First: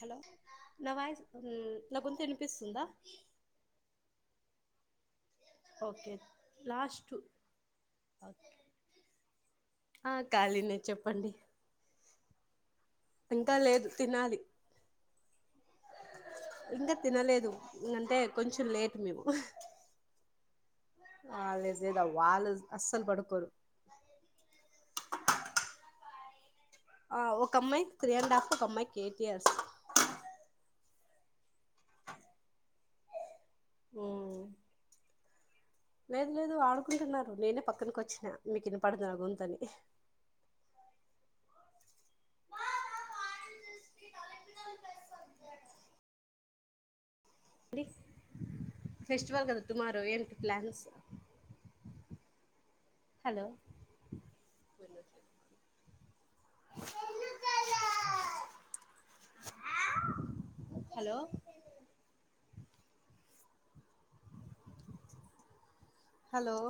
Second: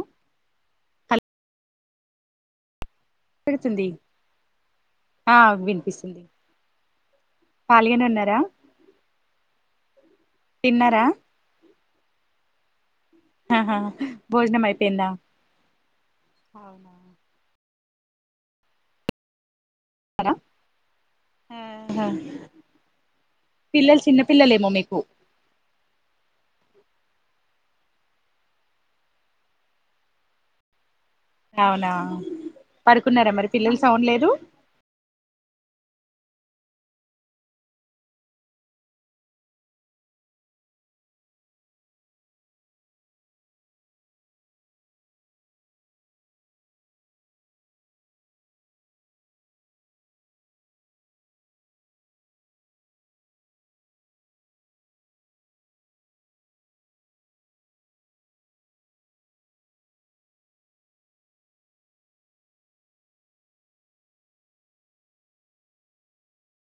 hello నా hello voice ల్ నా గొంతు ఇనిపిస్తుందా పెడుతుంది ఆ ఓకే వినిపిస్తుంది లాస్ట్ ఖాళీగానే ఉన్నారా ఆ ఖాలీనే తిన్నారా చెప్పండి ఇంకా ఆహా లేదు తినాలి భోజనం అయిపోయిందా ఇంకా అవునా తినలేదు ఇంగంతే కొంచెం లేట్ మేము రా వాళ్ళ లేదా ఆ వాళ్ళు అస్సలు పడుకోరు పిల్లలు చిన్నపిల్లలేమో మీకు ఆ ఒక అమ్మాయి త్రీ అండ్ హఫ్ ఒక అమ్మాయికి ఎయిట్ ఇయర్స్ అవునా పడుకున్నారా మరి పిల్లలు సౌండ్ లేదు ఉమ్, లేదు లేదు ఆడుకుంటున్నారు నేనే పక్కన కొచ్చినా మీకు ఇన్నపడదు నా గొంతు అని ఫెస్టివల్ కదా టుమారో ఏంటి ప్లాన్స్ హలో హలో హలో